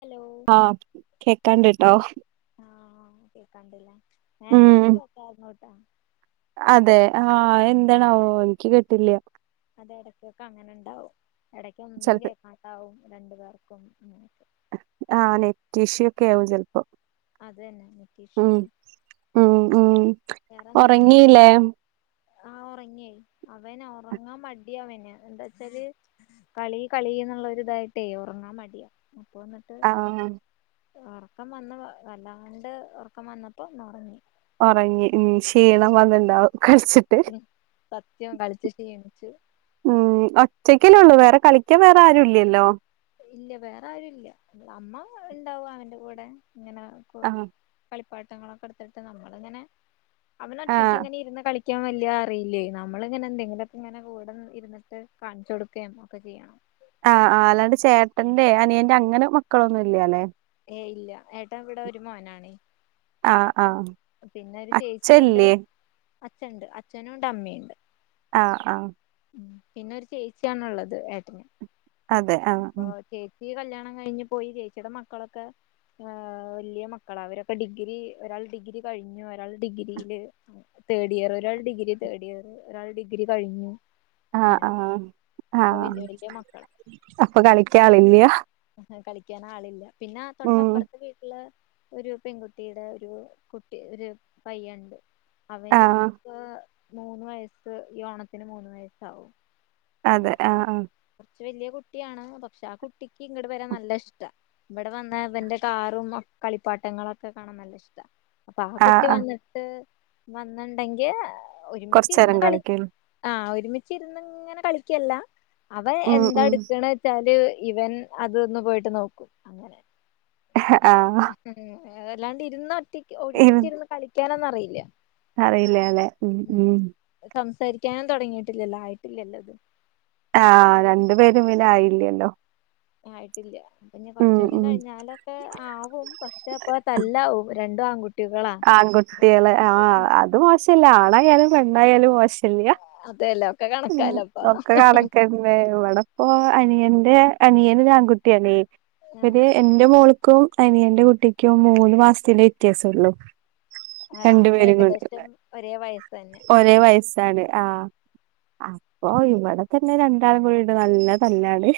Hello ആഹ് കേക്കാണ്ട് ട്ടോ ആഹ് കേക്കാണ്ടില്ലെ ഉം നേരത്തേക്ക് കേൾക്കായിര്ന്നു ട്ടോ അതെ ആഹ് എന്താണാവോ ഇൻക്ക് കിട്ടില്ല അതെ എടക്കൊക്കെ അങ്ങനെ ഇണ്ടാവും എടക്ക് ഒന്നും ചെലപ്പോ കേൾക്കാ ണ്ടാവും രണ്ടു പേർക്കും ഇങ്ങനത്തെ ആഹ് നെറ്റ് ഇഷ്യൂ ഒക്കെ ആകും ചെലപ്പോ അതന്നെ ഉം ഉം ഉം വേറെന്താ ഒറങ്ങിയില്ലേ ആഹ് ഉറങ്ങിയെ അവന് ഉറങ്ങാൻ മടിയ അവന് എന്താ വച്ചാല് കളി കളി എന്നുള്ളൊരിതായിട്ടേ ഉറങ്ങാൻ മടിയ ഉപ്പ വന്നിട്ട് ആഹ് ഉറക്കം വന്ന് വല്ലാണ്ട് ഉറക്കം വന്നപ്പോ ഇന്ന് ഉറങ്ങി ഒറങ്ങി ഉം ക്ഷീണം വന്നിണ്ടാവും കളിച്ചിട്ട് സത്യം കളിച്ച് ക്ഷീണിച്ച് ഉം ഒറ്റക്കെന്നൊള്ളൂ വേറെ കളിക്കാൻ വേറെ ആരും ഇല്ലല്ലോ ഇല്ല വേറെ ആരും ഇല്ല അമ്മ ഇണ്ടാവും അവന്റെ കൂടെ ഇങ്ങനെ ആഹ് കളിപ്പാട്ടങ്ങളൊക്കെ എടുത്തിട്ട് നമ്മള് ഇങ്ങനെ അവന് ഒറ്റയ്ക്ക് ആഹ് ഇങ്ങനെ ഇരുന്ന് കളി ക്കാൻ വലിയ അറിയില്ലേ നമ്മളിങ്ങനെ എന്തെങ്കിലും ഒക്കേ ഇങ്ങനെ കൂടെ ഇരു ന്നിട്ട് കാണിച്ച് കൊടുക്കുകയും ഒക്കെ ചെയ്യണം ആഹ് ആഹ് അല്ലാണ്ട് ചേട്ടന്റെ അനിയന്റെ അങ്ങനെ മക്കളൊന്നും ഇല്ലാല്ലേ ഏയ് ഇല്ല ഏട്ടാൻ ഇവിടെ ഒരു മോനാണ് ആഹ് ആഹ് പിന്നെ ഒരു ചേച്ചിയ്ണ്ട് അച്ഛല്ലേ അച്ഛണ്ട് അച്ഛനും ഉണ്ട് അമ്മയ്ണ്ട് ആഹ് ആഹ് പിന്നെ ഒരു ചേച്ചിയാണുള്ളത് ഏട്ടന് അതെ ആഹ് അപ്പൊ ചേച്ചി കല്യാണം കഴിഞ്ഞ് പോയി ചേച്ചിയുടെ മക്കളൊക്കെ ഹ വലിയ മക്കള അവരൊക്കെ ഡിഗ്രി ഒരാൾ ഡിഗ്രി കഴിഞ്ഞു ഒരാൾ ഡിഗ്രിയില് തേർഡ് ഇയർ ഒരാൾ ഡിഗ്രി തേർഡ് ഇയർ ഒരാൾ ഡിഗ്രി കഴിഞ്ഞു ആഹ് അങ്ങനെ ആഹ് അപ്പൊ ആഹ് വല്യ വല്യ മക്കളാ അപ്പൊ കളിക്കാം അല്ലയോ കളിക്കാൻ ആളില്ല പിന്നെ ഉം തൊട്ടപ്പുറത്തെ വീട്ടില് ഒരു പെൺകുട്ടിയുടെ ഒരു കുട്ടി ഒരു പയ്യനുണ്ട് അവന് ആഹ് മൂന്ന് വയസ് ഈ ഓണത്തിന് മൂന്ന് വയസ്സാവും അതെ അപ്പൊ ആഹ് കുറച്ച് വലിയ കുട്ടിയാണ് പക്ഷെ ആഹ് കുട്ടിക്ക് ഇങ്ങോട്ട വരാൻ നല്ല ഇഷ്ട ഇവിടെ വന്ന ഇവന്റെ കാറും കളിപ്പാട്ടങ്ങളുക്കെ കാണാൻ നല്ല ഇഷ്ട്ടാ അപ്പൊ ആഹ് കുട്ടി വന്നിട്ട് വന്നണ്ടെങ്കി ഒരുമിച്ചിരുന്ന് കൊറച്ചേരം കളി കളിക്കും ആഹ് ഒരുമിച്ച ഇരുന്നിങ്ങനെ കളിക്കല്ല അവ ഉം എന്താ ഉം എടുക്കണ വച്ചാല് ഇവൻ അതൊന്ന് പോയിട്ട് നോക്കും അങ്ങനെ [unintelligible] ഉം അല്ലാണ്ട് ഇരുന്ന് ഒറ്റി ഒരിമിച്ചിരുന്ന് കളിക്കാനൊന്നും അറിയില്ല അറിയില്ലേ അല്ലെ ഉ ഉം സംസാരിക്കാൻ തുടങ്ങിയിട്ടില്ലല്ലോ ആയിട്ടിലല്ലോ ആഹ് രണ്ടു പേരും പിന്നെ ആയില്ലണ്ടോ ആയിട്ടില്ല പിന്നെ കൊറച്ചൂടെ ഉം കഴിഞ്ഞാലോ ഒക്കെ ആവും പക്ഷെ അപ്പ തല്ലും രണ്ടും ആൺകുട്ടി ആൺകുട്ടികള് ആഹ് അത് മോശല്ല ആണായാലും പെണ്ണായാലും മോശില്ല അതെയല്ല ഒക്കെ കണക്കാലപ്പ കണക്കന്നെ ഇവിടെപ്പോ അനിയന്റെ അനിയന് ആൺകുട്ടിയല്ലേ ഇവര് ആ എന്റെ മോൾക്കും അനിയന്റെ കുട്ടിക്കും മൂന്ന് മാസത്തെ വ്യത്യാസമുള്ളു ആഹ് അപ്പൊ ഏകദേശം ഒരേ വയസ്സ് തന്നെ അതാണ് ആഹ് അപ്പൊ ഇവിടെ തന്നെ രണ്ടാള കുട്ടിണ്ട് നല്ല തല്ലാണ്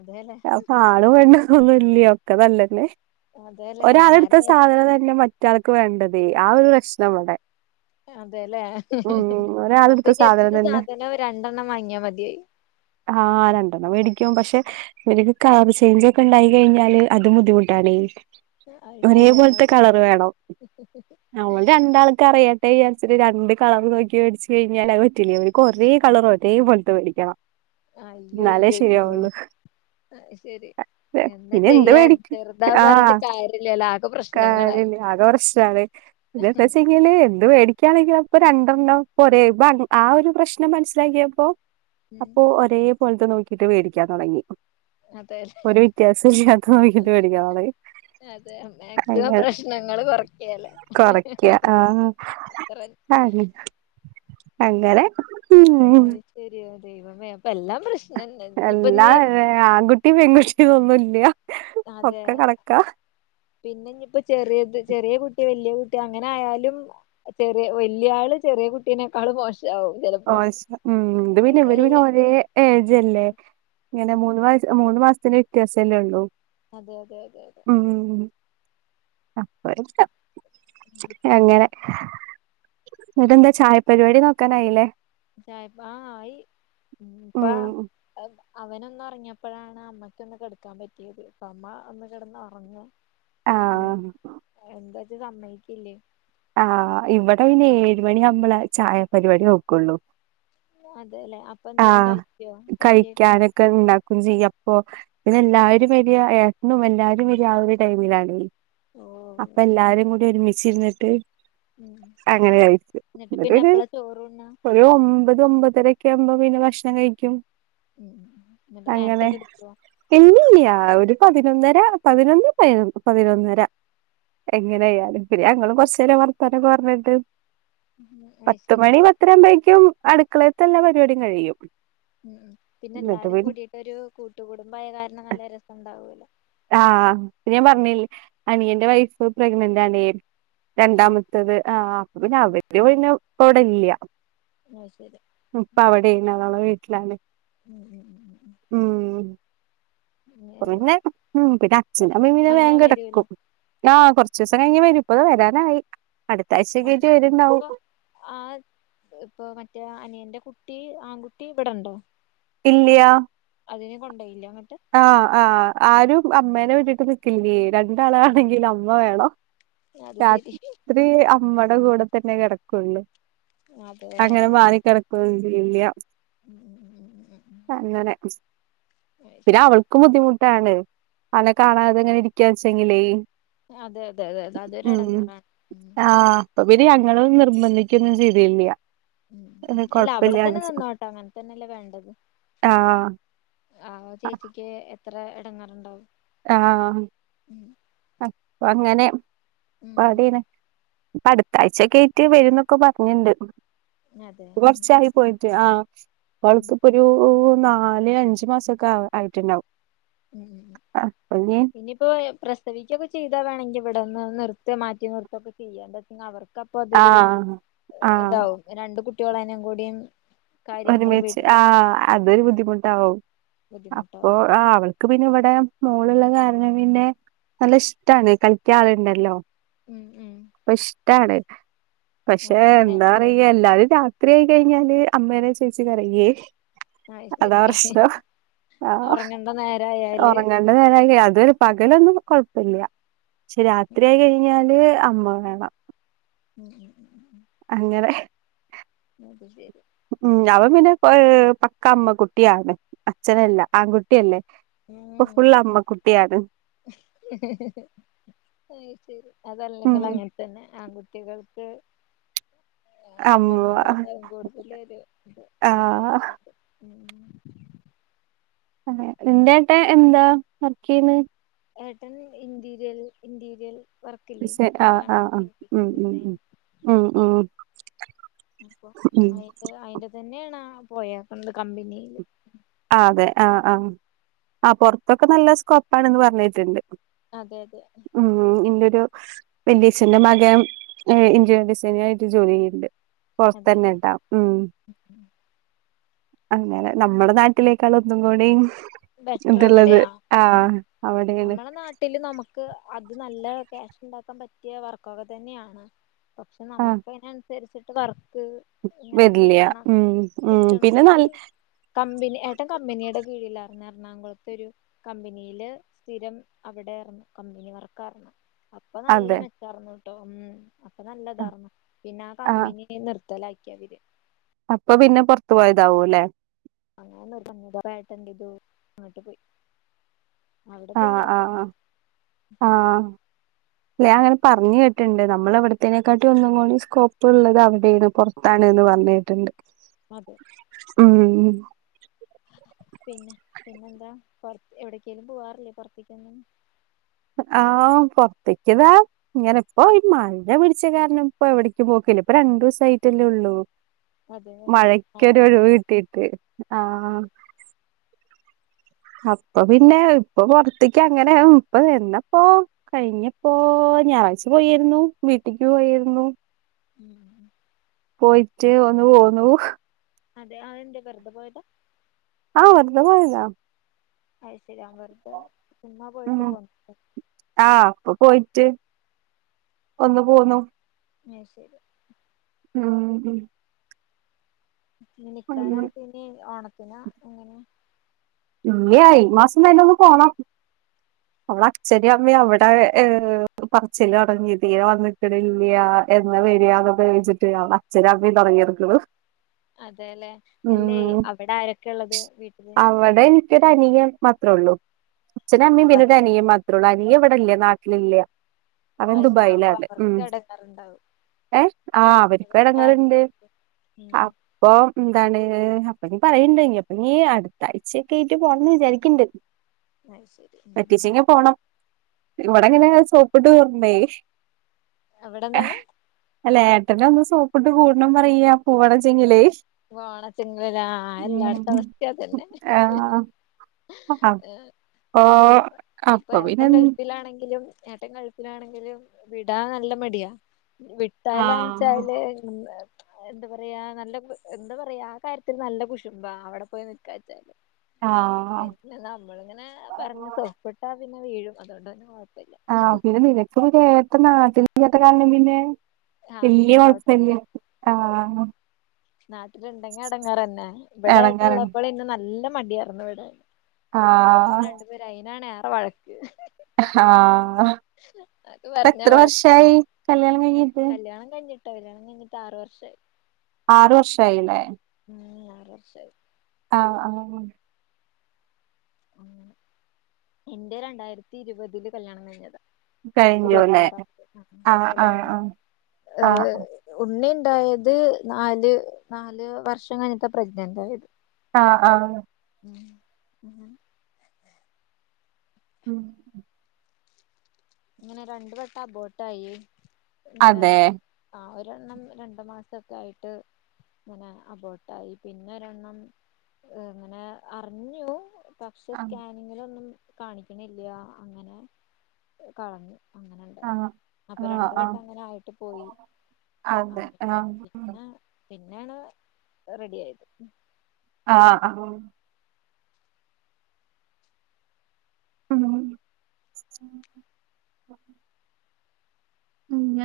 അതേല്ലെ അപ്പൊ ആണ് പെണ്ണൊന്നും ഇല്ല ഒക്കെ നല്ലത് അതെല്ലേ ആര ഒരാളെടുത്ത സാധനം തന്നെ മറ്റാൾക്ക് വേണ്ടത് ആഹ് ഒരു ലക്ഷണ അവിടെ അതെല്ലേ അപ്പൊ ഒരാളെടുത്ത ഇനി സാധനം എന്ത് തന്നെ സാധനം രണ്ടെണ്ണം വാങ്ങിയാ മതിയായി ആഹ് രണ്ടെണ്ണം മേടിക്കും പക്ഷെ നിനിക്ക് കാർ ചേഞ്ച് ഒക്കെ ഉണ്ടായി കഴിഞ്ഞാല് അതും ബുദ്ധിമുട്ടാണ് അത് ഒരേ ശരി ആ പോലത്തെ കളറ് വേണം അവള് രണ്ടാൾക്ക അറിയാ ഏഹ് രണ്ട് കളർ നോക്കി മേടച്ച് കഴിഞ്ഞാൽ പറ്റില്ല അവര് കൊറേ കളർ ഒരേ പോലത്തത്ത് മേടിക്കണം ആഹ് അയ്യോ എന്നാലേ അയ്യോ അയ്യോ ശരിയാവുള്ളൂ ആഹ് ശെരി എന്താ പിന്നെ എന്ത് ചെയ്യാ മേടിക്കും ചെറുതാ പറഞ്ഞിട്ട് കാര്യമില്ലെലോ ആക്കെ പ്രശ്നം കാര്ല്ല ആകെ ഉം [unintelligible] എന്ത് മേടിക്കയാണെങ്കിൽ അപ്പൊ രണ്ടെണ്ണം ഒരേ ആഹ് ഒരു പ്രശ്നം മനസ്സിലാക്കിയപ്പോ ഉം അപ്പൊ ഒരേ പോലത്തെ നോക്കിട്ട് മേടിക്കാൻ തുടങ്ങി അതെ ഒരു വ്യത്യാസം ഇല്ലാത്ത നോക്കിട്ട് മേടിക്കാൻ പറയും അതെ മാക്സിമം പ്രശ്നങ്ങൾ കൊറക്കല്ലേ അത്ര അതെ അങ്ങനെ ഉം ആഹ് ശരിയ ദൈവമേ അപ്പൊ എല്ലാം പ്രശ് എല്ലാ ഏ ആൺകുട്ടി പെൺകുട്ടി ഒന്നുല്യ അതെ പിന്നെ ഇഞ്ഞിപ്പോ ചെറിയത് ചെറിയ കുട്ടി വല്യ കുട്ടി അങ്ങനെ ആയാലും ചെറിയ വല്യള് ചെറിയ കുട്ടീനെക്കാള് മോഷ [unintelligible] [unintelligible] ഉം ഇതു പിന്നെ ഇവര് പിന്നെ ഒരേ ഏജല്ലേ ഉം ഇങ്ങനെ മൂന്ന് വയസ് മൂന്ന് മാസത്തിന്റെ വ്യത്യാസല്ലേ ഉള്ളു അതെ അതെ അതെ അതെ അപ്പൊ [unintelligible] ഉം. അങ്ങനെ ഇതെന്താ ചായ പരിപാടി നോക്കാനായില്ലേ ചായ പ ആഹ ആയി പ്പ ഉം അവനൊന്നറങ്ങിയപ്പോഴാണ് അമ്മക്കൊന്ന് കിടക്കാൻ പറ്റിയത് ഇപ്പ അമ്മ ഒന്ന് കിടന്ന്റങ്ങ പിന്നെ ആഹ് എന്റച്ചാ സമ്മയിക്കില്ലേ ആ ഇവടെ പിന്നെ ഏഴ് മണി ആവുമ്പള ചായപരിപാടി നോക്കുള്ളൂ അതല്ലേ അപ്പൊ എന്തേലും കഴിക്കോ കട്യയിട്ട് ക്കണ്ടകുചെയ്യൂ അപ്പൊ പിന്നെ എല്ലാരും വരാ ഏട്ടനും എല്ലാരും വരാ ആ ഒരു ടൈമിലാണ് ഓ അപ്പൊ അത് ശരി എല്ലാരും കൂടി ഒരുമിച്ചിരുന്നിട്ട് ഉം അങ്ങനെ കഴിച്ചു എന്നിട്ട് ന്നട്ട് പിന്നെ എപ്പളാ ചോറുണ്ണാ ഒരു ഒമ്പത് ഒമ്പതരൊക്കെ ആകുമ്പോ പിന്നെ ഭക്ഷണം കഴിക്കും ഉം എന്നിട്ട് നേരത്തെ അങ്ങനെ കെടക്കോ ഇല്യല്യാ ഒരു പതിനൊന്നര പതിനൊന്ന് പതിനൊ പതിനൊന്നര എങ്ങനെയലും പിന്നെ ഞങ്ങളും കൊറച് വർത്തനക്കെ പറഞ്ഞട്ട് അത് ശരി പത്തുമണി പത്തരാവുംമ്പയെക്കും അടുക്കളയത്തെ എല്ലാം പരിപാടിയും കഴിയും ഉം ഉം പിന്നെ എന്നിട്ട് എല്ലാരും പിന്നെ കൂടിയിട്ടൊരു കൂട്ടു കുടുംമ്പായ കാരണം നല്ല രസം ഉണ്ടാവൂലൊ ആഹ് പിന്നെ ഞാൻ പറഞ്ഞില്ലേ അനിയന്റെ വൈഫ് പ്രഗ്നന്റാണ് ആഹ് രണ്ടാമത്തത് ആ അപ്പ ഉം പിന്നെ ഉം. അവര് പിന്നെ ഇപ്പ ഇവിടെല്യ അത് ശരി ഉപ്പ അവിടെണ് ഓളെ വീട്ടിലാണ് ഉം ഉം ഉം ഉം പിന്നെ ഉം പിന്നെ അച്ഛനും അമ്മീം കൊറച്ചീസം കഴിഞ്ഞാ വരൂല്ലോ വേങ്കടക്കും ആഹ് കുറച്സൊ കഴിഞ്ഞ വരു ഇപ്പത് വരാനായി അടു അതെ അപ്പൊ ആ ഇപ്പൊ മറ്റേ അനിയന്റെ കുട്ടി ആൺകുട്ടി ഇവിടെണ്ടൊ ഇല്യാ അതിനെ കൊണ്ടൊയില്ല അങ്ങട്ട് ആഹ് ആഹ് ആരും അമ്മേനെ വട്ടിട്ട് നിക്കില്ലേ രണ്ടാളാണെങ്കിലും അമ്മ വേണം അത് ശരി രാത്രി അമ്മടെ കൂടെ തന്നെ കെടക്കുള്ളു അതെ അങ്ങനെ മാറിക്കിടകൊന്നുല്ല ഉം ഉം ഉം ഉം അങ്ങനെ ഉം അത് പിന്നെ ശരി അവൾക്കും ബുദ്ധിമുട്ടാണ് അവനെ കാണാാനതങ്ങനെ ഇരിക്ക വെച്ചെങ്കിലേ അതെ അതെ അതെ അതെ അതൊരു എടങ്ങറാണ് ആഹ് അപ്പൊ പിനെ ഞങ്ങളും നിർബന്ധിക്കുകൊന്നും ചെയ്തില്യ അല്ല അവിടെ തന്നെ നിന്നോട്ടെ അങ്ങനെ തന്നെല്ലേ വേണ്ടത് ആഹ് ആ ചേച്ചിക്ക് എത്ര എടങ്ങാറുണ്ടാവും ആ പ്പ അങ്ങനെ ഉം പാഡിനെ പ്പ അടുത്താഴ്ചക്ക ആയിട്ട് വരു ന്നൊക്കെ പറഞ്ഞിണ്ട് അതെ പ്പൊ ഉം ഉം കുറചായി പോയിട്ട് ആ ഉം അവൾക്കിപ്പോ ഒരു നാല് അഞ്ച് മാസൊക്കെ ആയിട്ടുണ്ടാവും ഉം ആപ്പ ഞ്ഞ് പിന്നയിപ്പോ പ്രസവിക്കൊക്കെ ചെയ്താ വേണെങ്കി ഇവിടെന്ന് നിർതെ മാറ്റി നിർതൊക്കെ ചെയ്യാ എന്തചെയ്ഞ്ഞ അവർക്ക് അപ്പൊ അതൊരു ആഹ് ആഹ് ഇതാവും രണ്ട് കുട്ടികളനേ കൂടിയും കാര്യങ്ങളും ഒരുമിച്ച് വീട്ടിലത്തെ ആ കാര്യം അതൊരു ബുദ്ധിമുട്ടവ് അപ്പൊ ബുദ്ധിമുട്ടാവും ആ അവ ർക്ക് പിന്നെ ഇവിടെ മോളുള്ള കാരണം പിന്നെ നല്ല ഇഷ്ടണ് കളിക്ക ആളുണ്ടല്ലോ ഉം ഉ ഇപ്പ ഇഷ്ടാണ് പക്ഷെ അതെ എന്താ നേരം പറയ പോക്കും എല്ലാവരും ര ത്രീയായി കഴിഞ്ഞാല് അമ്മേനെ ചോയിച്ച് കരയെ അത് അതാ ശരി പ്രശ്നം ആഹ് ഒറങ്ങണ്ട നേരായാല് ഉറങ്ങാൻ [unintelligible] അതരു പകലൊന്നും കൊഴപ്പില്ല പക്ഷെ രാത്രിയയി കഴിഞ്ഞാല് അമ്മവേണം ഉം ഉം ഉം ഉം ഉം അങ്ങനെ അത് ശരി ഉം അവൻ പിന്നെ പ് പക്ക അമ്മ കുട്ടിയാണ് അച്ഛനല്ല ആൺകുട്ടിയല്ലേ അപ്പൊ ഉം ഫുൾ അത് അമ്മക്കുട്ടിയാണ് അയ്ശരി ഉം അതല്ലെങ്കിൽ അങ്ങനെ തന്നെ ആൺകുട്ടികൾക്ക് എ അമ്മ അമ്മമാരോട് കൂടുതല് ഒരു ഇത് ആഹ് അറ്റച്മെന്റ് അന്റെ ആട്ട എന്താ വർക്ക് ചെയുന്നെ ഏട്ടൺ ഇന്റ്റീരിയൽ ഇൻറ്റീരിയൽ ഷ് ആഹ് ആഹ് ആഹ് ഉ ഉ ഡിസൈൻ ഉ ഉ ഉ അപ്പൊ അയിന്റെത് അയിന്റെ തന്നെയാണ് പോയാക്കണത് കമ്പനിയില് ആന് അതെ ആഹ് ആഹ് ആഹ് പോറത്തൊക്കെ നല്ല സ്കോപ്പാണന്ന് പറഞ്ഞിട്ടുണ്ട് അതെ അതെ ഉം ഇന്റെരു വല്യച്ചന്റെ മകൻ ഇ ഇന്ററിയർ ഡിസൈനി ആയിട്ട് ജോലി ചെയ്യുന്നുണ്ട് പോറത്തന്നെ അതെല്ലേ ആട്ട ഉ അങ്ങനെ നമ്മുടെ നാട്ടിൽ വീട്ടിലേക്കാളുംഒന്നും കൂടെ ബെറ്റർ ഇതുള്ളത് അവിടെയാ ആ അവിടൊണ് വീട്ടൽ നമുക്ക് അത് നല്ല ക്യാഷ് ഉണ്ടാക്കാൻ പറ്റിയ വർക്കക്കെ തന്നെയാണ് പക്ഷെ നമുക്ക് അതിന അനുസരിച്ചിട്ട് വർക്ക് ഇങ്ങനെ വരില്ല കിട്ടണം ഉ ഉ കിട്ടണം പിന്നെ നല് എപ്പോഴും കമ്പനി ഏട്ടാ കമ്പനിയുടെ കീഴിലാ പിന്നെഎറണാകുളത്ത ഒരു കമ്പനിൽ സ്ഥിരം അവിടെറ്ന്നു കമ്പനി വർക്കരുന്ന് അപ്പ നല്ല അതെ മെച്ചാർന്നു ട്ടോ ഉ അപ്പൊ നല്ലതാറ്ന്നു പിന്നെ ആ ആഹ് കമ്പനി നിർത്തലാക്കിയവര് അപ്പൊ പിന്നെ പോറത്തു പോയതാവു അല്ലെ അങ്ങന നിർബ ന്ധമായിട്ട് അങ്ങോട്ട് പോയി അവിടെ ആഹ് പിന്നെപ്പ് ആഹ് [unintelligible] ഞാ അങ്ങനെ പറഞ്ഞു കേട്ടിണ്ട് നമ്മളിവിടത്തേനെക്കാട്ടി ഒന്നും കൂടി സ്കോപ്പ് ഉള്ളത് അവിടെണ് പോർ ത്തണ്‌ എന്ന് പറഞ്ഞ് കേട്ടണ്ട് അതെ ഉം ഉ പിന്നെ പിന്നെന്താ പുറ എവിടക്കലും പോവാറില്ലേ പുറത്തേക്കെന്നും ആഹ് പോറത്തേക്ക് ദ ഇങ്ങനെ ഇപ്പോ ഈ മഴ പിടിച്ച കാരണം ഇപ്പ എവിടേക്ക് പോക്കില്ല ഇപ്പ രണ്ടുസ ആയിട്ടല്ലേ ഉള്ളൂ അതെ അതെ മഴക്കൊരു അങ്ങനെ ഒഴിവ് കിട്ടീട്ട് ആഹ് അതെ അപ്പൊ പിന്നെ ഇപ്പൊ പോറത്തേക്ക് അങ്ങനെ ഇപ്പ എന്നപ്പോ കഴിഞ്ഞപ്പോ ഞായറാഴ്ച പോയിരുന്നു വീട്ടിക്ക് പോയരുന്നു ഉം ഉം പോയിട്ട് ഒന്ന് പോന്നു അതെ ആ എന്തെ വെറുതെ പോയതാ ആഹ് വെറുതെ പോയതാ അയ് ശരി വെറുതേ തിന്നാൻ ഉം പോയിട്ട് പോന്ന ആഹ് ഇപ്പൊ പോയിട്ട് ഒന്നു പോന്നു അയ് ശരി ഉം ഉം അങ്ങനെ നിക്കാനായിട്ട് ഇനി ഓണത്തിനാ എങ്ങനാ? ഇല്ല ഈ മാസം തന്നെ ഒന്ന് പോണം അവടെ അച്ഛനും അമ്മേം അവിടെ ഏഹ് പറച്ചില് തൊടങ്ങി തീരെ വന്നിക്കണില്ലാ എന്നാ വരാ എന്നൊക്കെ ചോയ്ച്ചിട്ട് അവടെ അച്ഛനും അമ്മേം തൊടങ്ങിക്കണു അതേല്ലേ അല്ലേ അവടെ ആരൊക്കെ ഒള്ളത് വീട്ടില്? അവടെ എനിക്കൊരു അനിയൻ മാത്രേ ഒള്ളൂ അച്ഛനും അമ്മേം പി അതാ അനിയൻ മാത്രേ ഒള്ളൂ അനിയൻ ഇവിടെ ഇല്ല നാട്ടിലില്ല അവൻ അത് ശരി ആ അപ്പൊ ദുബായിലാണ് ഉം അവർക്ക് എടങ്ങേറുണ്ടാവും ഏഹ് ആഹ് അവരുക്കും അവർക്ക് എടെങ്ങേറുണ്ട് ആരുമില്ലെങ്കിൽ ആ ഉം അപ്പൊ എന്താണ് അപ്പ ഇനി പറയണ്ട് അപ്പൊ ഇനി അടുത്താഴ്ചൊക്കെ ആയിട്ട് പോണംന്ന് വിചാരിക്കിണ്ട് ഐശരി പറ്റീച്ചിങ്ങെ പോണം ഇവടെ ഇങ്ങനെ സോപ്പിട്ട് വരണേ അവടെ എന്താണ്? അല്ല ഏട്ടനെ ഒന്ന് സോപ്പിട്ട് കൂടണം പറയാ പൂവണംചെങ്കിലേ വാണെചെങ്ങേലേ ആഹ് എല്ലാടത്തെ അവസ്ഥ അതെന്നെ ആഹ് [unintelligible] ഇപ്പൊ അപ്പൊ പിന്നെ ഏട്ടൻ ഗൾഫിലാണെങ്കിലും ഏട്ടൻ ഗൾ ഗൾഫിലാണെങ്കിലും വിടാൻ നല്ല മട്യാ ആഹ് വിട്ടാലാൺചാല് ഉം എന്താ പറയാ നല്ല എന്താ പറയാ ആ കാര്യത്തില് നല്ല കുശുമ്പാ അവടെ പോയി നിൽക്കാച്ചാല് ആഹ് പിന്നെ നമ്മളിങ്ങനെ പറഞ്ഞ് സോപ്പിട്ടാ പിന്നെ വീഴും അതോണ്ടന്നെ ആഹ് പിന്നെ നിനക്ക് പിന്നെ ഏട്ടൻ നാട്ടിലില്ലാത്ത കാരണം പിന്നെ ആഹ് വല്യ പിന്നേം കൊഴപ്പില്ല കൊഴപ്പല്ല ഇല്ല ആഹ് നാട്ടില് ഇണ്ടെങ്കി എടങ്ങേറന്നെ ഇവടെ ഏട്ടൻ എടങ്ങേറാണ് ഇള്ളപ്പളന്നെ നല്ല മട്യാ പറന്ന വിട അങ്ങന ആഹ് രണ്ടുപേര് അയിനാണ് ഏറെ വഴക്ക് അഹ് ആഹ് അത് ഇപ്പ പറഞ്ഞ എത്ര വഴക്കാ വർഷായി കല്യാണം കഴിഞ്ഞിട്ട് കല്യാണം കഴിഞ്ഞിട്ട് ട്ട് കല്യാണം കഴിഞ്ഞിട്ട് ആറ് വർഷായി ആറ് വർഷായീലേ? ഉം ആറ് വർഷായി ആഹ് ആഹ് അങ്ങനെ എന്റെ രണ്ടായിരത്തി ഇരുവതില് കല്യാണം കഴിഞ്ഞതാ കഴിഞ്ഞുല്ലേ ഇരുപത്താറ് [unintelligible] ഉം ആഹ് കല്യാണം ആഹ് കഴിഞ്ഞിട്ട് ആഹ് ഉണ്ണി ഇണ്ടായത് നാല് നാല് വർഷം കഴിഞ്ഞിട്ടാ പ്രഗ്നന്റ് ആയത് ആഹ് ആഹ് ഉം അങ്ങനെ ഉം ഇങ്ങനെ രണ്ട് വട്ടം അബോട്ടായി ഇങ്ങനെ അതെ ആഹ് ഒരെണ്ണം രണ്ട് മാസൊക്കെ ആയിട്ട് ഇങ്ങനെ അബോട്ടായി പിന്നെ ഒരെണ്ണം ഏഹ് ഇങ്ങനെ അറിഞ്ഞു പക്ഷെ ആഹ് സ്കാനിങ്ങിലൊന്നും കാണിക്കണില്ല അങ്ങനെ കളഞ്ഞു അങ്ങനെണ്ടായി ആഹ് അപ്പൊ ആഹ് രണ്ട് ആഹ് വട്ടം അങ്ങനെ ആയിട്ട് പോയി അതെ അങ്ങനൊക്കെ ആഹ് പിന്നെ പിന്നെ ആണ് റെഡി ആയത് ആഹ് ആഹ അങ്ങനെ ഉം [unintelligible]